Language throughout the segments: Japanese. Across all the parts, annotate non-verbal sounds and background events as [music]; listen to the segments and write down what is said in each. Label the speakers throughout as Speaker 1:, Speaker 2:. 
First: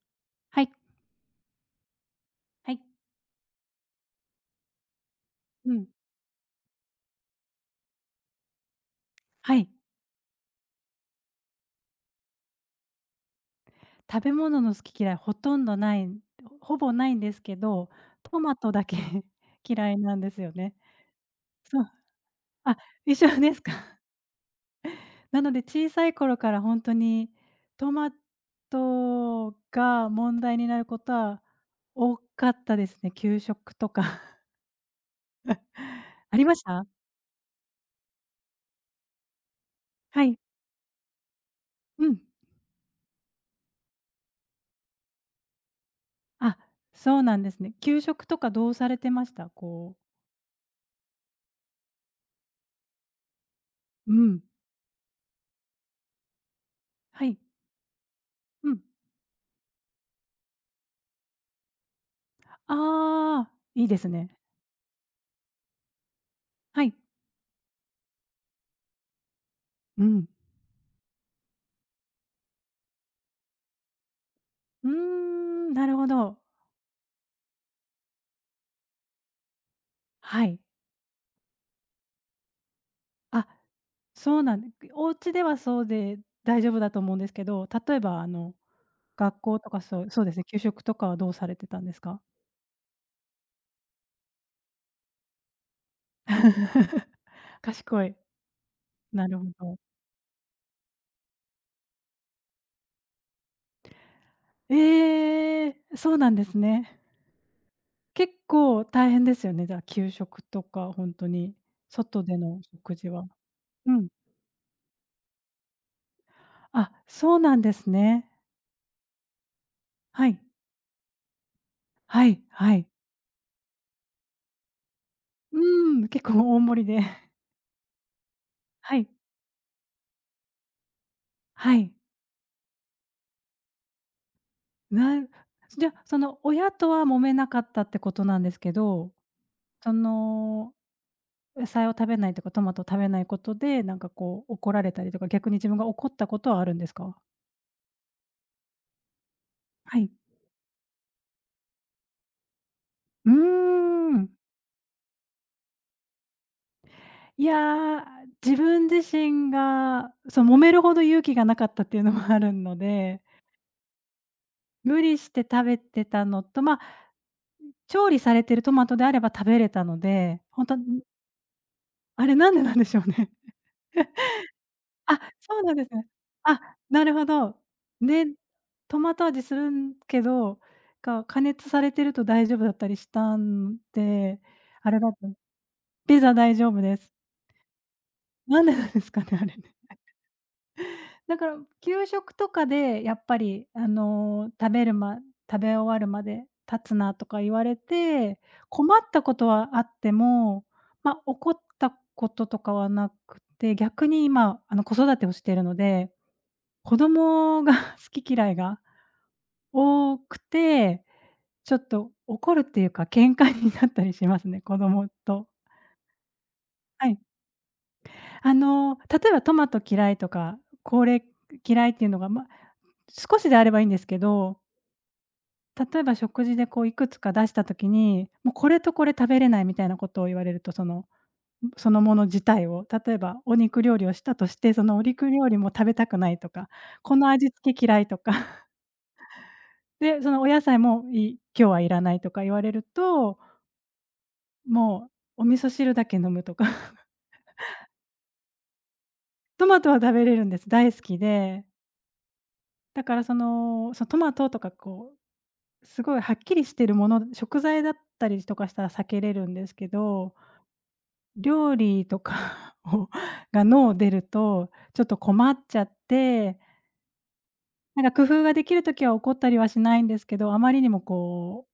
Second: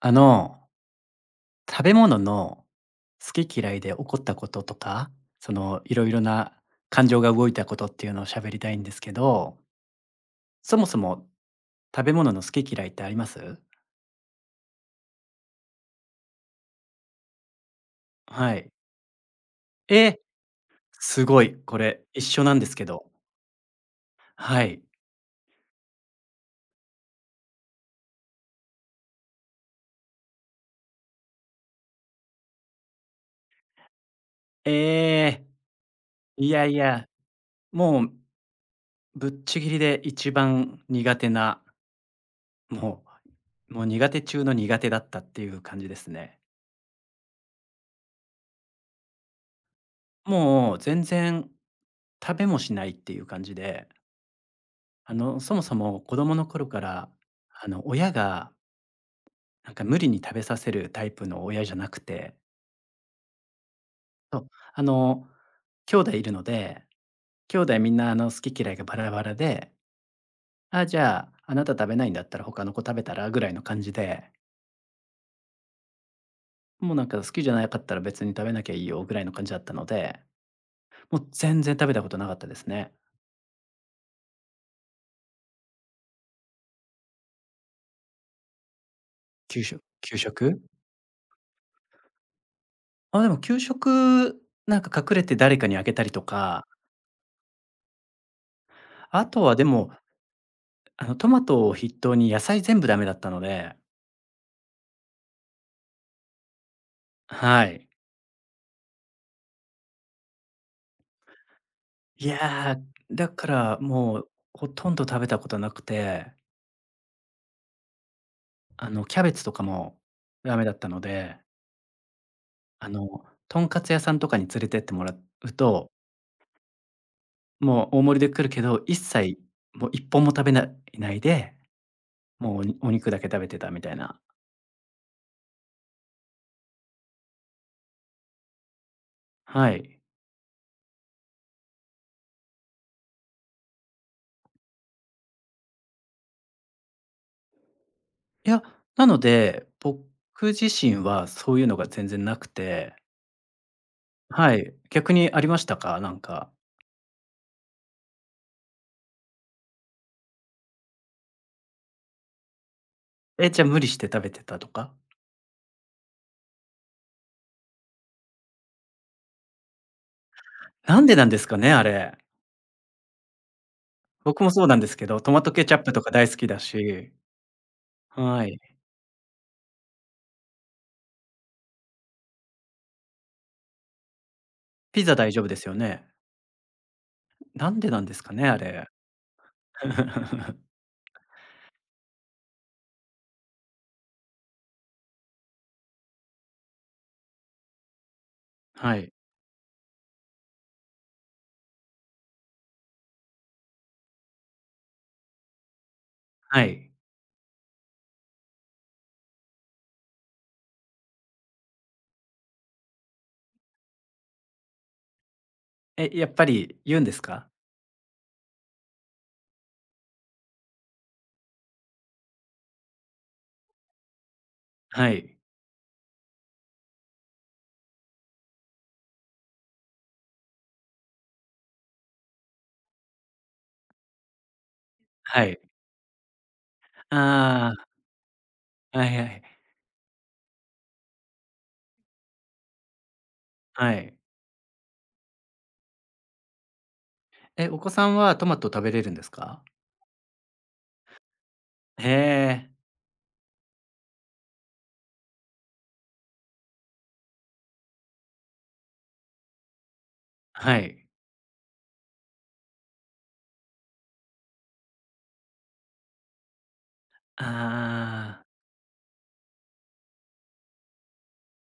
Speaker 1: あ
Speaker 2: は
Speaker 1: の、
Speaker 2: い。
Speaker 1: 食べ物の
Speaker 2: はい。
Speaker 1: 好き嫌いで起こったこととか、そ
Speaker 2: う
Speaker 1: の
Speaker 2: ん。
Speaker 1: いろいろな感情が動いたことっていうのを喋りたいんですけど、
Speaker 2: はい。
Speaker 1: そもそも食べ物の好き嫌いってあります？
Speaker 2: 食べ物の好き嫌いほとんどない、ほぼないんですけど、ト
Speaker 1: は
Speaker 2: マ
Speaker 1: い。
Speaker 2: トだけ [laughs] 嫌いな
Speaker 1: え、
Speaker 2: んですよね。
Speaker 1: すごい、こ
Speaker 2: そう。
Speaker 1: れ一緒なんです
Speaker 2: あ、
Speaker 1: けど。
Speaker 2: 一緒ですか。
Speaker 1: はい。
Speaker 2: [laughs] なので小さい頃から本当にトマトが問題になることは多かったですね、給食とか
Speaker 1: えー
Speaker 2: [laughs]。あり
Speaker 1: い
Speaker 2: まし
Speaker 1: やい
Speaker 2: た？
Speaker 1: や、もうぶっちぎりで
Speaker 2: は
Speaker 1: 一
Speaker 2: い。
Speaker 1: 番苦手な、
Speaker 2: うん。
Speaker 1: ももう苦手中の苦手だったっていう感じですね。
Speaker 2: あ、そうなんですね。給食とかどうされてました？こう
Speaker 1: もう全然食べもしないっていう感じで
Speaker 2: うん。
Speaker 1: そもそも子供の頃から、
Speaker 2: はい。
Speaker 1: 親が
Speaker 2: うん。
Speaker 1: なんか無理に食べさせるタイプの親じゃなくて、
Speaker 2: ああ、いいですね。
Speaker 1: そう、あの、兄弟いるの
Speaker 2: は
Speaker 1: で、
Speaker 2: い。
Speaker 1: 兄弟みんな好き嫌いがバラバラで、
Speaker 2: うん。
Speaker 1: あじゃあ、あなた食べないんだったら他の子食べたらぐらいの感じで、
Speaker 2: うーん、なるほど。
Speaker 1: もうなんか好きじゃなかったら別に食べなきゃいいよぐらいの感じだったので、
Speaker 2: はい。
Speaker 1: もう全然食べたことなかったですね。
Speaker 2: あ、そうなんでお家ではそうで大丈夫だと思うんですけど、例えば学校
Speaker 1: 給
Speaker 2: と
Speaker 1: 食
Speaker 2: かそう
Speaker 1: 給
Speaker 2: そう
Speaker 1: 食
Speaker 2: ですね、給食とかはどうされてたんですか？
Speaker 1: あ、でも給食、なんか隠れて誰かにあげたりとか、
Speaker 2: [laughs] 賢い。
Speaker 1: あ
Speaker 2: なる
Speaker 1: と
Speaker 2: ほ
Speaker 1: はで
Speaker 2: ど。
Speaker 1: もトマトを筆頭に野菜全部ダメだったので、
Speaker 2: ええ、そうなんですね。
Speaker 1: はい。
Speaker 2: 結構大変ですよね、じゃあ、給食とかほんとに、外
Speaker 1: い
Speaker 2: での
Speaker 1: や、
Speaker 2: 食事
Speaker 1: だ
Speaker 2: は。
Speaker 1: から
Speaker 2: うん。
Speaker 1: もうほとんど食べたことなくて、
Speaker 2: あ、そうなんですね。
Speaker 1: キャベツとかも
Speaker 2: はい。
Speaker 1: ダメだったので、
Speaker 2: はいはい。
Speaker 1: とんかつ屋さんとかに連れてってもらう
Speaker 2: う
Speaker 1: と、
Speaker 2: ーん、結構大盛りで。
Speaker 1: もう大盛りで来るけど、一
Speaker 2: はい。
Speaker 1: 切もう一本も食べないで、
Speaker 2: はい。
Speaker 1: もうお肉だけ食べてたみたいな。
Speaker 2: なん、じゃあ、その親とは揉めなかったってことなんですけど、
Speaker 1: は
Speaker 2: そ
Speaker 1: い。
Speaker 2: の、野菜を食べないとか、トマトを食べないことで、なんかこう怒られたりとか、逆に自分が怒ったことはあるんですか？
Speaker 1: いや、なので、
Speaker 2: は
Speaker 1: 僕
Speaker 2: い。
Speaker 1: 自身はそういうのが全然なくて、
Speaker 2: うーん。
Speaker 1: はい、逆にありましたか？なんか。
Speaker 2: いや、自分自身が、揉めるほど勇気がなかったっていうのもあるので、
Speaker 1: え、じゃ、無理して食べてたとか？
Speaker 2: 無理して食べてたのと、ま、調理されてるトマトであれば食べれたので、ほんと、
Speaker 1: なんでなんですかね、あれ。
Speaker 2: あれなんでなんでしょうね。
Speaker 1: 僕もそうなんですけど、
Speaker 2: あ、
Speaker 1: トマト
Speaker 2: そう
Speaker 1: ケ
Speaker 2: な
Speaker 1: チ
Speaker 2: ん
Speaker 1: ャッ
Speaker 2: で
Speaker 1: プ
Speaker 2: す
Speaker 1: と
Speaker 2: ね。
Speaker 1: か大好きだ
Speaker 2: あ、な
Speaker 1: し、
Speaker 2: るほど。で、
Speaker 1: はい。
Speaker 2: トマト味するんけど、加熱されてると大丈夫だったりしたんで、あれ
Speaker 1: ピ
Speaker 2: だ
Speaker 1: ザ
Speaker 2: と
Speaker 1: 大丈夫ですよね？
Speaker 2: ピザ大丈夫です。
Speaker 1: なんでなんですかね、あ
Speaker 2: なんでな
Speaker 1: れ。
Speaker 2: んですかね、あれね。
Speaker 1: [laughs]
Speaker 2: [laughs] だから給食とかでやっぱり、食べ終わるまで経つなとか言われて、
Speaker 1: は
Speaker 2: 困っ
Speaker 1: い、
Speaker 2: たことはあっても、ま、怒ったこととかはなくて、逆に今、子育てをしているので
Speaker 1: はい。
Speaker 2: 子供が [laughs] 好き嫌いが多くて、ちょっと怒るっていうか、喧嘩になったりしますね、子供と。
Speaker 1: え、やっぱり言うん
Speaker 2: は
Speaker 1: で
Speaker 2: い。
Speaker 1: すか？
Speaker 2: 例えばトマト嫌いとか、これ嫌いっていうのが、ま、少しであればいいんですけど、
Speaker 1: はい、
Speaker 2: 例えば食事でこういくつか出した時に、もうこれとこれ食べれないみたいなことを言われると、そのもの自体を、例えばお肉料理をしたとして、そのお肉
Speaker 1: は
Speaker 2: 料理
Speaker 1: い。
Speaker 2: も食べたくないとか、この味付
Speaker 1: あ
Speaker 2: け嫌いとか。
Speaker 1: あ、はいはい、
Speaker 2: で、そのお野菜もいい今日はいらないとか言われると、
Speaker 1: はい。
Speaker 2: もうお味噌汁だけ飲むとか。[laughs]
Speaker 1: え、お子さんはトマト食べれるんですか？
Speaker 2: トマトは食べれるんです。大好きで。
Speaker 1: へえ、
Speaker 2: だからその、そのトマトとかこう、すごいはっきりしてるもの、食材だったりとかしたら避けれるんですけど、
Speaker 1: はい。
Speaker 2: 料理とか [laughs] が脳出ると、ちょっと困っちゃって、なんか工
Speaker 1: あ
Speaker 2: 夫
Speaker 1: あ、
Speaker 2: ができる時は怒ったりはしないんですけど、あまりにもこ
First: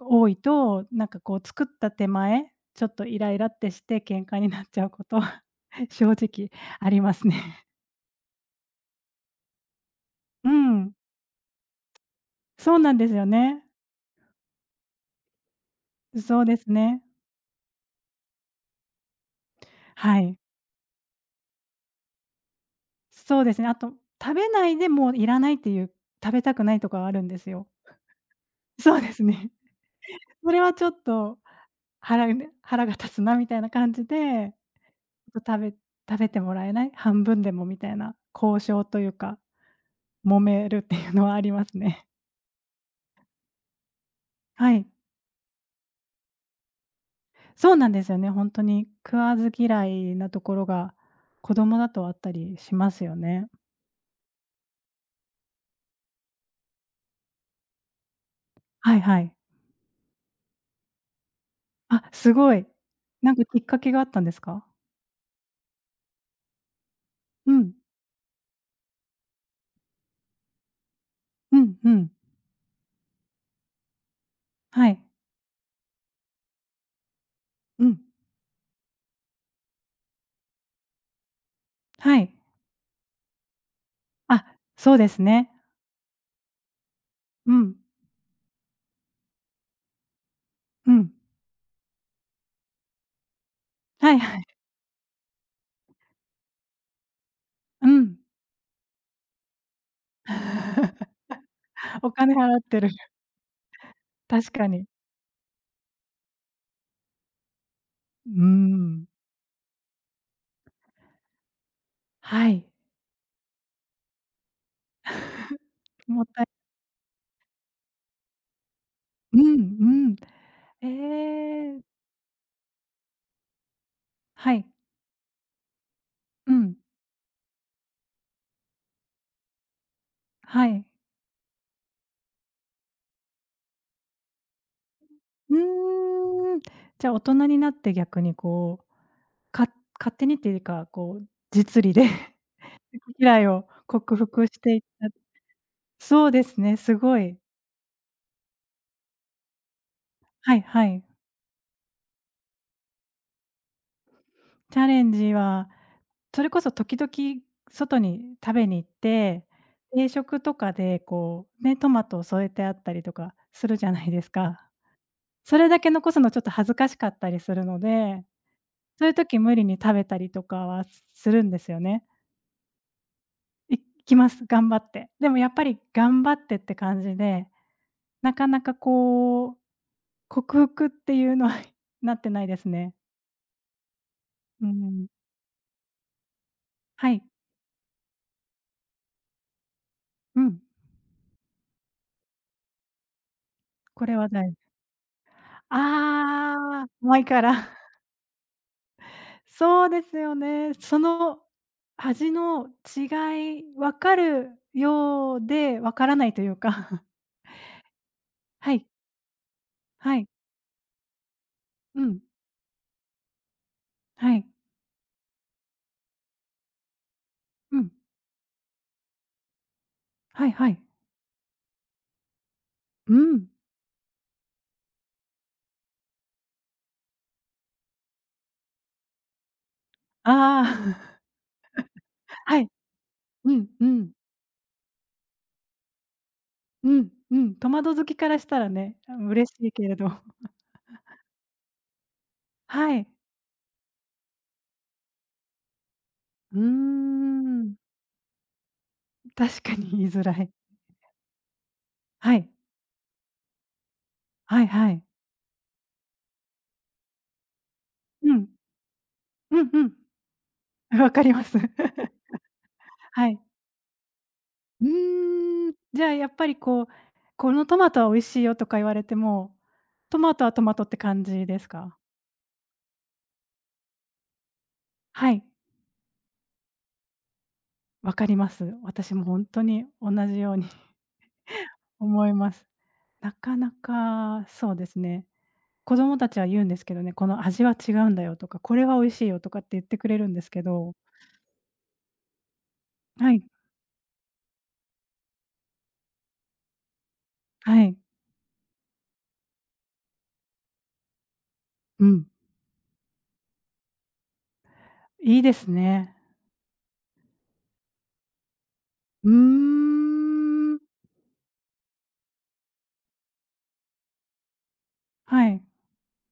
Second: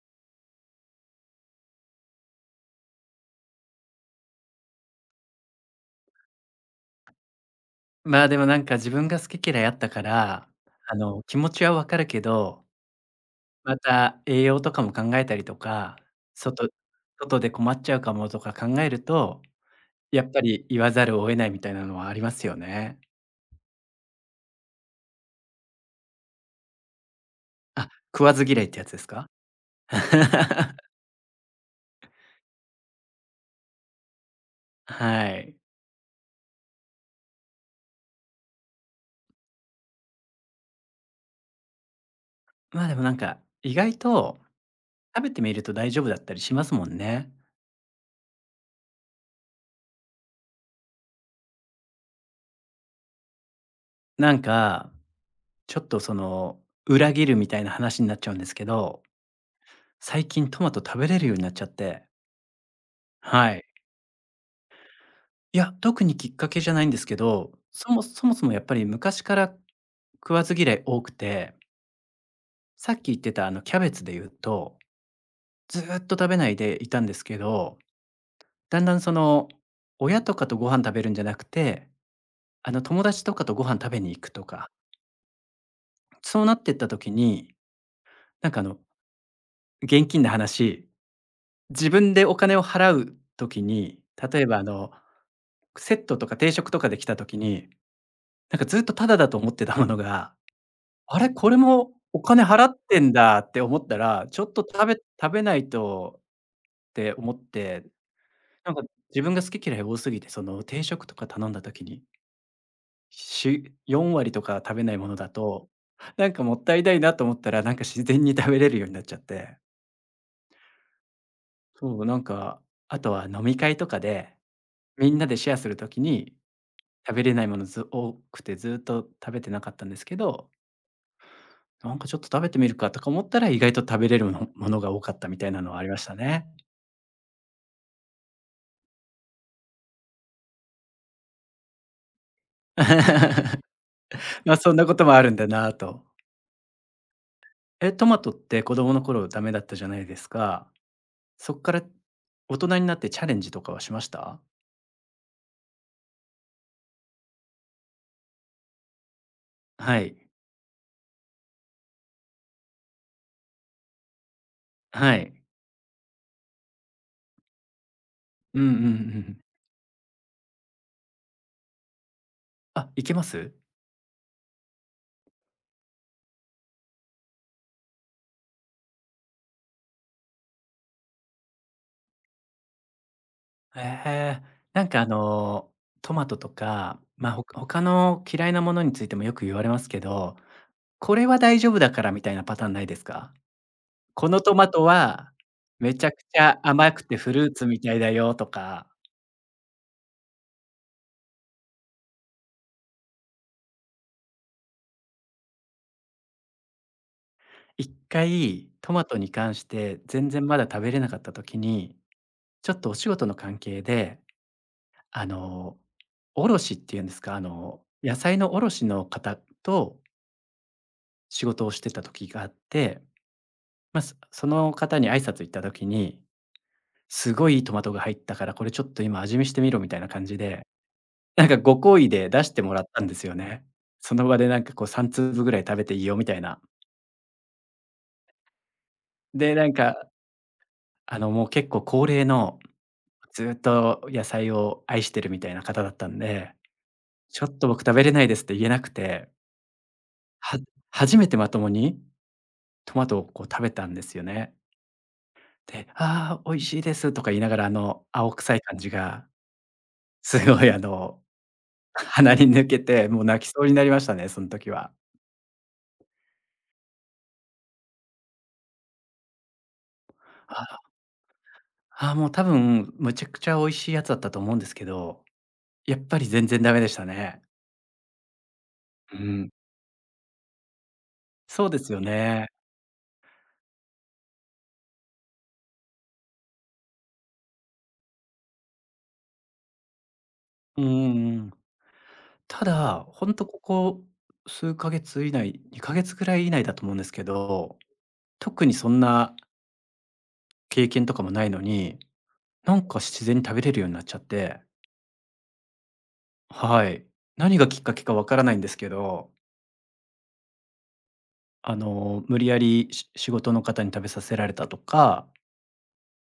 Speaker 2: う多いと、なんかこう作った手前、ちょっとイライラってして喧嘩になっちゃうことは [laughs] 正直ありますね。
Speaker 1: まあ、でもなんか自分が好き嫌いあったから、
Speaker 2: うん、
Speaker 1: 気持ちは分かるけど、
Speaker 2: そうなんですよね。
Speaker 1: また、栄養とかも考えたりとか、
Speaker 2: そうで
Speaker 1: 外
Speaker 2: すね。
Speaker 1: 外で困っちゃうかもとか考えると、
Speaker 2: は
Speaker 1: やっ
Speaker 2: い。
Speaker 1: ぱり言わざるを得ないみたいなのはありますよね。
Speaker 2: そうですね。あと、食べないでもういらないっていう、食べたくないとかはあるんですよ。
Speaker 1: あ、食わず嫌いってやつ
Speaker 2: そ
Speaker 1: で
Speaker 2: う
Speaker 1: す
Speaker 2: です
Speaker 1: か？
Speaker 2: ね。それは
Speaker 1: [laughs]
Speaker 2: ちょっと腹が立つなみたいな感じで、
Speaker 1: はい。
Speaker 2: 食べ食べてもらえない？半分でもみたいな交渉というか、揉めるっていうのはありますね。
Speaker 1: まあ、でもなんか、意外と
Speaker 2: はい。
Speaker 1: 食べてみると大丈夫だったりしますもんね。
Speaker 2: そうなんですよね、本当に食わず嫌いなところが、子供だとあったりしますよね。
Speaker 1: なんか、ちょっとその、裏切るみたいな話になっちゃうんですけ
Speaker 2: はい
Speaker 1: ど、
Speaker 2: はい。
Speaker 1: 最近トマト食べれるようになっちゃって。
Speaker 2: あ、すごい。なんか
Speaker 1: は
Speaker 2: き
Speaker 1: い。
Speaker 2: っかけがあったんですか？
Speaker 1: いや、特にきっかけじゃないんですけど、
Speaker 2: うん。
Speaker 1: そもそもやっぱり昔から食わず嫌い多くて、
Speaker 2: うんうん。
Speaker 1: さっき言ってたあのキャベツで言うと、
Speaker 2: はい。
Speaker 1: ずーっと食べないでいたんですけど、
Speaker 2: うん。
Speaker 1: だんだん、親とかとご飯食べるんじゃなくて、
Speaker 2: はい。
Speaker 1: あの友達とかとご飯食べに行くと
Speaker 2: あ、
Speaker 1: か、
Speaker 2: そうですね。
Speaker 1: そうなってった時
Speaker 2: う
Speaker 1: に、
Speaker 2: ん。
Speaker 1: なんか、現金な話、
Speaker 2: うん。
Speaker 1: 自分でお金を払う時に、
Speaker 2: はいは
Speaker 1: 例
Speaker 2: い。
Speaker 1: えばあの、セットとか定食とかで来た時に、
Speaker 2: うん。
Speaker 1: なんかずっとタダだと思ってたものが、
Speaker 2: [laughs]
Speaker 1: あれ、これも
Speaker 2: お
Speaker 1: お
Speaker 2: 金
Speaker 1: 金
Speaker 2: 払っ
Speaker 1: 払っ
Speaker 2: てる。
Speaker 1: てんだって思ったら、ちょ
Speaker 2: 確
Speaker 1: っと
Speaker 2: かに。
Speaker 1: 食べ食べないとて思って、
Speaker 2: う
Speaker 1: なんか
Speaker 2: ん。
Speaker 1: 自分が好き嫌い多すぎて、その定食とか頼んだ時に、
Speaker 2: はい。
Speaker 1: 4割とか食べないものだ
Speaker 2: [laughs]
Speaker 1: と、
Speaker 2: もっ
Speaker 1: なんか
Speaker 2: たい
Speaker 1: もったいないなと思ったら、なんか自然に食べれるようになっちゃっ
Speaker 2: う
Speaker 1: て。
Speaker 2: んうん。ええ。
Speaker 1: そう、なんか、あとは飲み会とかで、
Speaker 2: はい。
Speaker 1: みんなでシェアする時に、
Speaker 2: うん。
Speaker 1: 食べれないものず多くてずっと食べてなかったんですけど、
Speaker 2: はい。
Speaker 1: なんかちょっと食べてみるかとか思ったら、意外と食べれるものが多かったみたいなのはありまし
Speaker 2: う
Speaker 1: たね。
Speaker 2: ーん。じゃあ、大人になって逆にこう、か勝手にっていうか、こう、実利で [laughs] 嫌い
Speaker 1: [laughs]
Speaker 2: を克服
Speaker 1: ま、
Speaker 2: し
Speaker 1: そ
Speaker 2: て
Speaker 1: ん
Speaker 2: いっ
Speaker 1: なこと
Speaker 2: た
Speaker 1: もあるんだなと。
Speaker 2: そうですね、すごい。
Speaker 1: え、トマトって子供の頃ダメだったじゃないです
Speaker 2: はい
Speaker 1: か。
Speaker 2: はい。
Speaker 1: そっから大人になってチャレンジとかはしました？
Speaker 2: チャレンジは、それこそ時々外に食べに行って、
Speaker 1: は
Speaker 2: 定
Speaker 1: い。
Speaker 2: 食とかでこう、ね、トマトを添えてあったりとかするじゃないですか。
Speaker 1: はい。
Speaker 2: それだけ残すのちょっと恥ずかしかったりするので、
Speaker 1: うんうんう
Speaker 2: そういう時
Speaker 1: ん。
Speaker 2: 無理に食べたりとかはするんですよね。
Speaker 1: あ、いけます？
Speaker 2: いきます、頑張って。でもやっぱり頑張ってって感じで、なかなかこう、克服っていうのは [laughs] なってないですね。
Speaker 1: へえ。
Speaker 2: うー
Speaker 1: なんかあ
Speaker 2: ん。
Speaker 1: の、トマトとか、
Speaker 2: はい。
Speaker 1: まあ、他の嫌いなものについてもよく言われますけど、
Speaker 2: うん。
Speaker 1: これは大丈夫だからみたいなパターンないですか？
Speaker 2: これ
Speaker 1: こ
Speaker 2: は
Speaker 1: の
Speaker 2: 大
Speaker 1: ト
Speaker 2: 事。
Speaker 1: マトはめちゃくちゃ
Speaker 2: ああ、
Speaker 1: 甘くて
Speaker 2: 前
Speaker 1: フ
Speaker 2: か
Speaker 1: ルーツ
Speaker 2: ら。
Speaker 1: みたいだよとか、
Speaker 2: そうですよね。その味の違い、分かるようで分からないというか。[laughs]
Speaker 1: 一回
Speaker 2: はい、
Speaker 1: トマトに関して
Speaker 2: はい、
Speaker 1: 全然まだ食べれなかった時に
Speaker 2: うん、
Speaker 1: ちょっとお仕事の関係で、
Speaker 2: はい、
Speaker 1: あの、卸っていうんですか、あ
Speaker 2: う
Speaker 1: の、
Speaker 2: ん、
Speaker 1: 野菜の卸の方と
Speaker 2: はいはい。
Speaker 1: 仕事をしてた時があって、
Speaker 2: うん。
Speaker 1: まあ、その方に挨拶行った時に、すごいいいトマトが入ったから、これちょっと今味見してみろみたいな感じで、
Speaker 2: ああ、
Speaker 1: なんかご厚意
Speaker 2: [laughs]
Speaker 1: で出し
Speaker 2: は
Speaker 1: て
Speaker 2: い、
Speaker 1: もらったんですよ
Speaker 2: う
Speaker 1: ね。
Speaker 2: んうん。
Speaker 1: その場でなんかこう3粒ぐらい食べていいよみたいな。
Speaker 2: うん、うん、トマト好きからしたらね、あ、嬉
Speaker 1: で、
Speaker 2: し
Speaker 1: な
Speaker 2: い
Speaker 1: ん
Speaker 2: けれど。
Speaker 1: か、
Speaker 2: [laughs]
Speaker 1: もう結構高齢の、
Speaker 2: はい。
Speaker 1: ずっと野菜を愛してるみたいな方だったんで、
Speaker 2: うー
Speaker 1: ちょっと
Speaker 2: ん。
Speaker 1: 僕食べれないですって言えなくて
Speaker 2: 確かに言いづらい。
Speaker 1: は初めてまともに
Speaker 2: はい。
Speaker 1: トマトをこう食べたんですよね。
Speaker 2: はいはい。
Speaker 1: で、「ああ、美味しいです」とか言いながら、青
Speaker 2: うん。
Speaker 1: 臭い感じが
Speaker 2: うんうん。
Speaker 1: すごい、
Speaker 2: [laughs] わかります。
Speaker 1: 鼻に抜けて、
Speaker 2: [laughs]
Speaker 1: もう
Speaker 2: はい。
Speaker 1: 泣きそうになりましたね、その時
Speaker 2: う
Speaker 1: は。
Speaker 2: ーん、じゃあやっぱりこう、このトマトは美味しいよとか言われても、トマトは
Speaker 1: あ
Speaker 2: トマ
Speaker 1: あ、
Speaker 2: トって感じですか？
Speaker 1: もう多分むちゃくちゃ美味しいやつだったと思うんですけど、
Speaker 2: はい、
Speaker 1: やっぱり全然ダメでしたね。
Speaker 2: わかります。私
Speaker 1: う
Speaker 2: もほん
Speaker 1: ん。
Speaker 2: とに同じように [laughs]
Speaker 1: そうですよ
Speaker 2: 思い
Speaker 1: ね。
Speaker 2: ます。なかなかそうですね。子供たちは言うんですけどね、この味は違うんだよとか、これは美味しいよとかって言ってくれるんですけ
Speaker 1: うん
Speaker 2: ど、
Speaker 1: うんうん。ただ、ほ
Speaker 2: は
Speaker 1: ん
Speaker 2: い、
Speaker 1: とここ数ヶ月以内、2ヶ月ぐらい以内だと思うんですけど、
Speaker 2: はい、
Speaker 1: 特にそんな経験とかもないのに
Speaker 2: うん、
Speaker 1: なんか自然に食べれるようになっちゃって、
Speaker 2: いいですね。
Speaker 1: はい。何がきっかけかわからないんですけ
Speaker 2: う
Speaker 1: ど、
Speaker 2: ーん。
Speaker 1: 無理やり仕事の方に食べさせられたとか、
Speaker 2: はい、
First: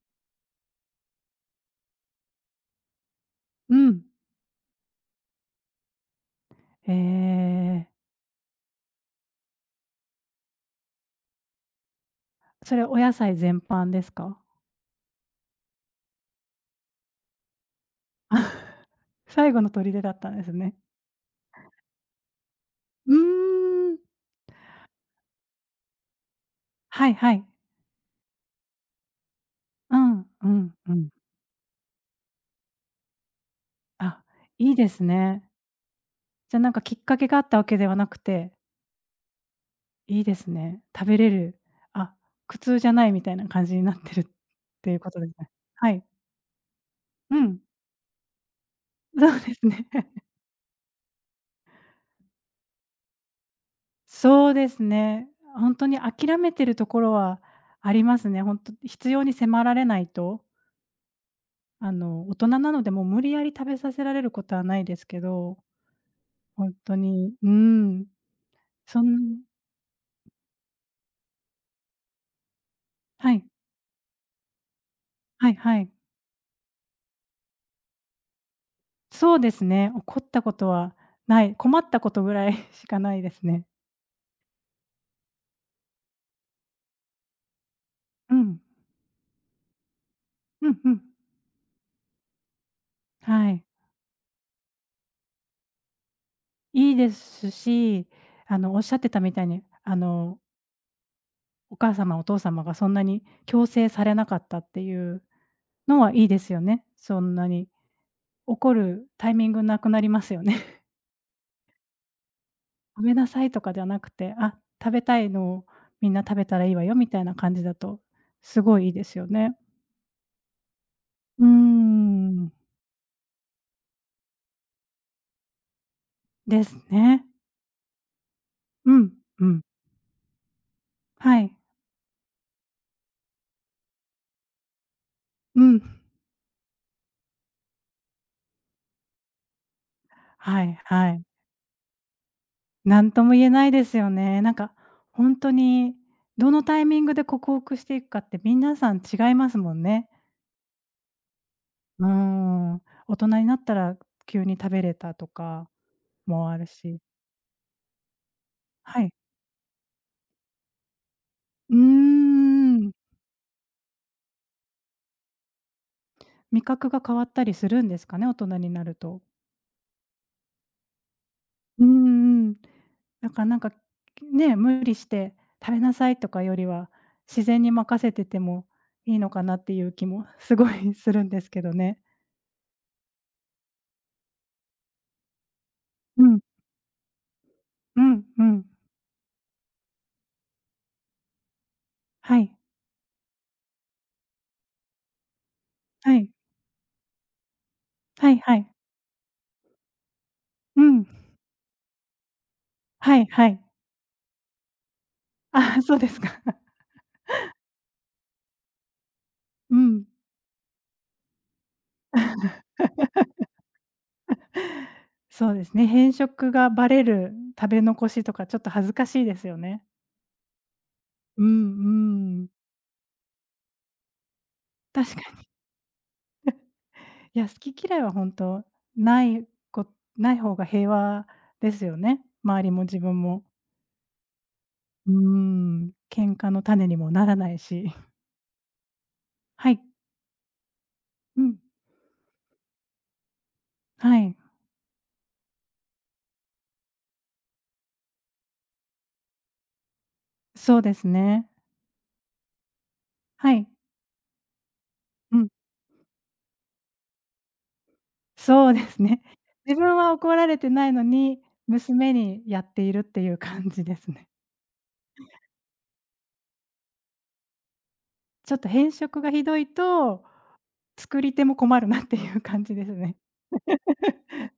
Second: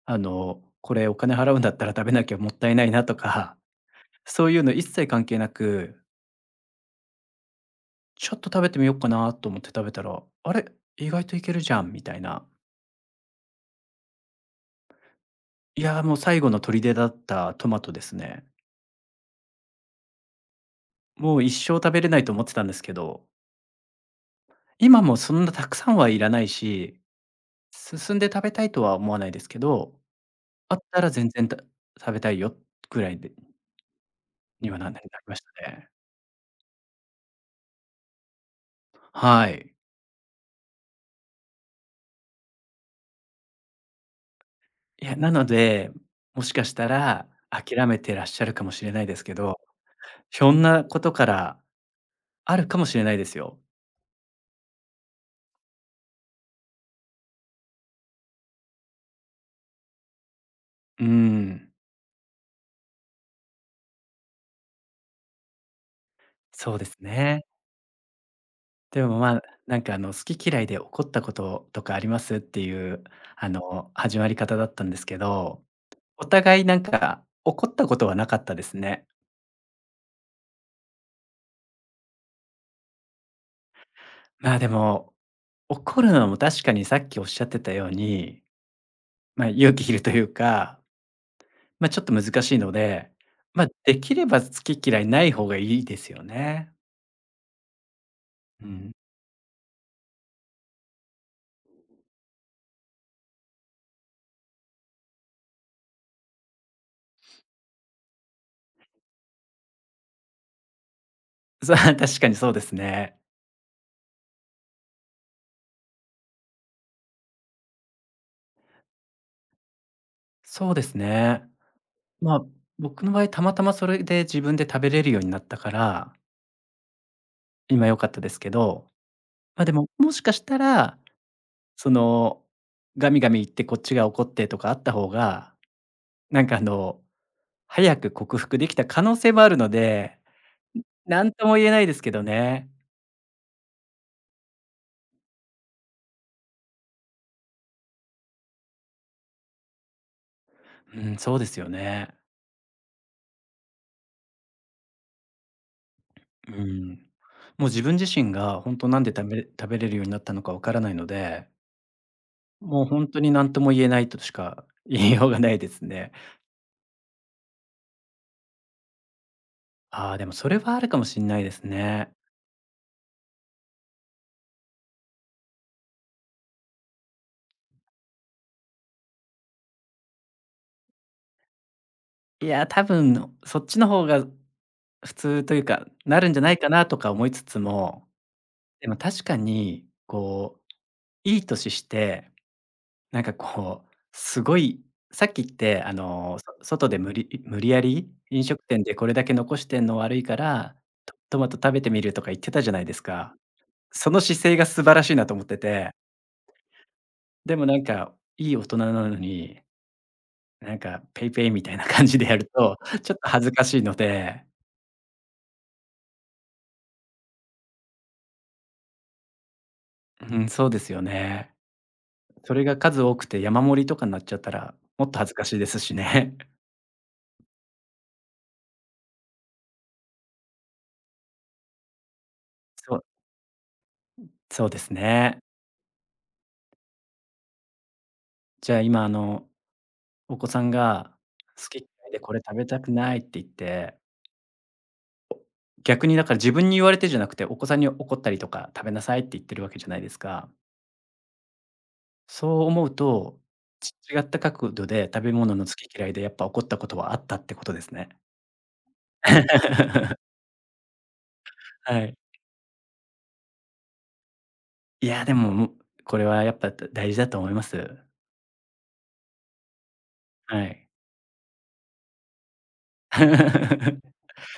Speaker 1: これお金払うんだったら食べなきゃもったいないなとか、
Speaker 2: うん。
Speaker 1: そういうの一切関係なく、
Speaker 2: ええ、
Speaker 1: ちょっと食べてみようかなと思って食べたら、あれ、意外といけるじゃんみたいな。
Speaker 2: それお野菜全般ですか？
Speaker 1: いやー、もう最後の砦だったトマトですね。
Speaker 2: [laughs] 最後の砦だったんですね。
Speaker 1: もう一生食べれないと思ってたんですけ
Speaker 2: う
Speaker 1: ど、
Speaker 2: ーん。
Speaker 1: 今もそんなたくさんはいらないし、
Speaker 2: はいはい。
Speaker 1: 進んで食べたいとは思わないですけ
Speaker 2: う
Speaker 1: ど、
Speaker 2: ん、うん、
Speaker 1: あっ
Speaker 2: う
Speaker 1: た
Speaker 2: ん。
Speaker 1: ら全然た食べたいよぐらいで
Speaker 2: あ、
Speaker 1: に
Speaker 2: いい
Speaker 1: は
Speaker 2: で
Speaker 1: なな
Speaker 2: す
Speaker 1: りまし
Speaker 2: ね。
Speaker 1: たね。
Speaker 2: じゃ、なんかきっかけがあったわけではなくて
Speaker 1: はい。
Speaker 2: いいですね。食べれる、あ、苦痛じゃないみたいな感じになってるっていう
Speaker 1: い
Speaker 2: こ
Speaker 1: や、
Speaker 2: とで
Speaker 1: な
Speaker 2: す
Speaker 1: の
Speaker 2: ね。
Speaker 1: で、
Speaker 2: はい。
Speaker 1: もしかしたら
Speaker 2: うん、
Speaker 1: 諦めてらっしゃるかもしれないで
Speaker 2: [laughs]
Speaker 1: す
Speaker 2: そ
Speaker 1: け
Speaker 2: うで
Speaker 1: ど、
Speaker 2: すね。[laughs]
Speaker 1: ひょんなことからあるかもしれないですよ。
Speaker 2: そうですね。ほんとに諦めてるところはありますね。ほんと必要に迫られないと、
Speaker 1: うーん、
Speaker 2: 大人なのでもう無理やり食べさせられることはないですけど、ほん
Speaker 1: そうで
Speaker 2: と
Speaker 1: す
Speaker 2: に、
Speaker 1: ね。
Speaker 2: うーん、そ
Speaker 1: でも、まあ、
Speaker 2: ん
Speaker 1: なんか、好き嫌いで怒ったこととかあります？っていう、
Speaker 2: はい、
Speaker 1: 始まり方だったんですけ
Speaker 2: はい
Speaker 1: ど、
Speaker 2: はい。
Speaker 1: お互いなんか怒ったことはなかったですね。
Speaker 2: そうですね、怒ったことはない、困ったことぐらい [laughs] しかないですね。
Speaker 1: まあ、でも、怒るのも確かにさっきおっしゃってたよう
Speaker 2: う
Speaker 1: に
Speaker 2: ん、
Speaker 1: まあ、勇気いるという
Speaker 2: うん
Speaker 1: か、
Speaker 2: うん。
Speaker 1: まあ、ちょっと難しいので、
Speaker 2: はい。
Speaker 1: まあ、できれば好き嫌いない方がいいですよね。
Speaker 2: いいですし、
Speaker 1: う
Speaker 2: おっし
Speaker 1: ん。
Speaker 2: ゃってたみたいに、お母様、お父様がそんなに強制されなかったっていうのはいいですよね。そんなに怒るタイミングなくなりますよね。[laughs]
Speaker 1: そう、 [laughs]、確かにそうです
Speaker 2: 「ごめん
Speaker 1: ね。
Speaker 2: なさい」とかではなくて、「あ、食べたいのをみんな食べたらいいわよ」みたいな感じだと、すごいいいですよね。
Speaker 1: そうですね。
Speaker 2: うー
Speaker 1: まあ、
Speaker 2: ん、
Speaker 1: 僕の場合、たまたまそれで自分で食べれるようになったから、
Speaker 2: ですね。
Speaker 1: 今良かったですけど、
Speaker 2: うん、うん。
Speaker 1: ま、でも、もしかしたら、
Speaker 2: はい。
Speaker 1: その、ガミガミ言ってこっちが怒ってとかあった方が、
Speaker 2: うん。
Speaker 1: なんか、早く克服できた可能性もあるので、
Speaker 2: はいはい。
Speaker 1: なんとも言えないですけどね。
Speaker 2: なんとも言えないですよね。なんか、本当に、どのタイミングで克服していくかって皆さん違いますもんね。
Speaker 1: うん、そうですよ
Speaker 2: うー
Speaker 1: ね。
Speaker 2: ん。大人になったら急に食べれたとかも
Speaker 1: う
Speaker 2: ある
Speaker 1: ん。
Speaker 2: し。
Speaker 1: もう自分自身が本当な
Speaker 2: は
Speaker 1: んで
Speaker 2: い。
Speaker 1: 食べれるようになったのかわからないので、
Speaker 2: うー
Speaker 1: もう本
Speaker 2: ん。
Speaker 1: 当に何とも言えないとしか言いようがないですね。
Speaker 2: 味覚が変わったりするんですかね、大人になると。
Speaker 1: ああ、でもそれはあるかもしんないです
Speaker 2: うう
Speaker 1: ね。
Speaker 2: ん。だからなんか、ね、無理して食べなさいとかよりは、自然に任せててもいいのかなっていう気もすごいするんですけどね。
Speaker 1: いや、多分そっちの方が普通というか、な
Speaker 2: う
Speaker 1: るんじ
Speaker 2: ん、
Speaker 1: ゃないかなとか思いつつ
Speaker 2: う
Speaker 1: も、
Speaker 2: んうん。
Speaker 1: でも確かにこう、いい年して
Speaker 2: はい。
Speaker 1: なんかこう、すごい、さっきって、
Speaker 2: はい。
Speaker 1: 外で無理やり
Speaker 2: はい
Speaker 1: 飲
Speaker 2: は
Speaker 1: 食
Speaker 2: い。
Speaker 1: 店でこれだけ残してんの悪いから、
Speaker 2: うん。
Speaker 1: トマト食べてみるとか言ってたじゃないです
Speaker 2: はい
Speaker 1: か。
Speaker 2: はい。
Speaker 1: その姿勢が素晴らしいなと思って
Speaker 2: ああ、
Speaker 1: て、
Speaker 2: そうですか。[laughs]
Speaker 1: でもなんか、いい大人なのに、
Speaker 2: うん。
Speaker 1: なんかペイペイみたいな感じでやると、[laughs] ちょっと恥ずかしいので、
Speaker 2: そうですね、偏食がバレる食べ残しとかちょっと恥ずかしいですよね。
Speaker 1: うん、そうですよ
Speaker 2: うん
Speaker 1: ね。
Speaker 2: うん。
Speaker 1: それが数多くて山盛りとかになっちゃったら、もっ
Speaker 2: 確
Speaker 1: と
Speaker 2: か
Speaker 1: 恥ず
Speaker 2: に。
Speaker 1: かしいですしね。[laughs]
Speaker 2: いや、好き嫌いは本当ないこない方が平和ですよね。周りも
Speaker 1: そ
Speaker 2: 自
Speaker 1: う、
Speaker 2: 分も。
Speaker 1: そうです
Speaker 2: うー
Speaker 1: ね。
Speaker 2: ん、喧嘩の種にもならないし。
Speaker 1: じゃあ今あの
Speaker 2: はい。
Speaker 1: お子さんが
Speaker 2: うん。
Speaker 1: 好き嫌いでこれ食べたくないって言って、
Speaker 2: はい。
Speaker 1: 逆にだから自分に言われてじゃなくて、お子さんに怒ったりとか、食べなさいって言ってるわけじゃないですか。
Speaker 2: そうですね。
Speaker 1: そう思うと、
Speaker 2: はい。
Speaker 1: 違った角度で食べ
Speaker 2: うん。
Speaker 1: 物の好き嫌いでやっぱ怒ったことはあったってことですね。
Speaker 2: そうですね。自分は
Speaker 1: [laughs]
Speaker 2: 怒られてないのに、
Speaker 1: は
Speaker 2: 娘
Speaker 1: い。
Speaker 2: にやっているっていう感じですね。
Speaker 1: いや、でも、これはやっぱ大事だと思います。
Speaker 2: ちょっと偏食がひどいと、
Speaker 1: はい。
Speaker 2: 作り手も困るなっていう感じですね。
Speaker 1: [laughs]
Speaker 2: [laughs]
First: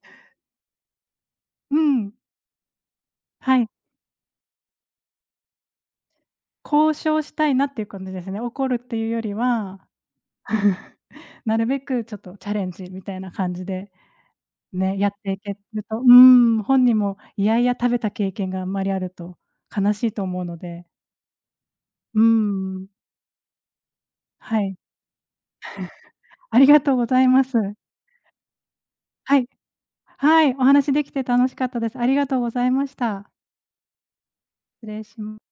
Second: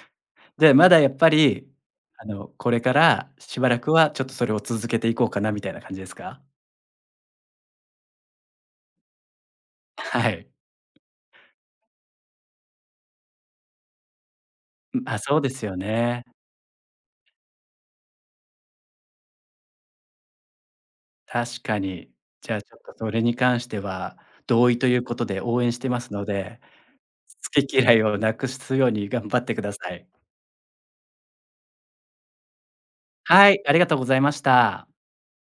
Speaker 1: で、まだやっぱり、
Speaker 2: うん、
Speaker 1: これからし
Speaker 2: はい。
Speaker 1: ばらくはちょっとそれを続けていこうかなみたいな感じですか？
Speaker 2: 交渉したいなっていう感じですね。怒るっていうよりは、
Speaker 1: はい。
Speaker 2: [laughs] なるべくちょっとチャレンジみたいな感じでね、やっ
Speaker 1: あ、
Speaker 2: て
Speaker 1: そ
Speaker 2: い
Speaker 1: うで
Speaker 2: け
Speaker 1: すよ
Speaker 2: ると、う
Speaker 1: ね。
Speaker 2: ん、本人もいやいや食べた経験があんまりあると悲しいと思うので、
Speaker 1: 確かに。
Speaker 2: う
Speaker 1: じゃあ、ちょっ
Speaker 2: ん、
Speaker 1: とそれに関しては、
Speaker 2: は
Speaker 1: 同意
Speaker 2: い、
Speaker 1: ということで応援してますの
Speaker 2: あ
Speaker 1: で、
Speaker 2: りがとうございます。
Speaker 1: 好き嫌いをなくすように頑
Speaker 2: は
Speaker 1: 張っ
Speaker 2: い。
Speaker 1: てください。
Speaker 2: はい、お話しできて楽しかったです。ありがとうございました。
Speaker 1: はい、ありがとうございまし
Speaker 2: 失
Speaker 1: た。
Speaker 2: 礼します。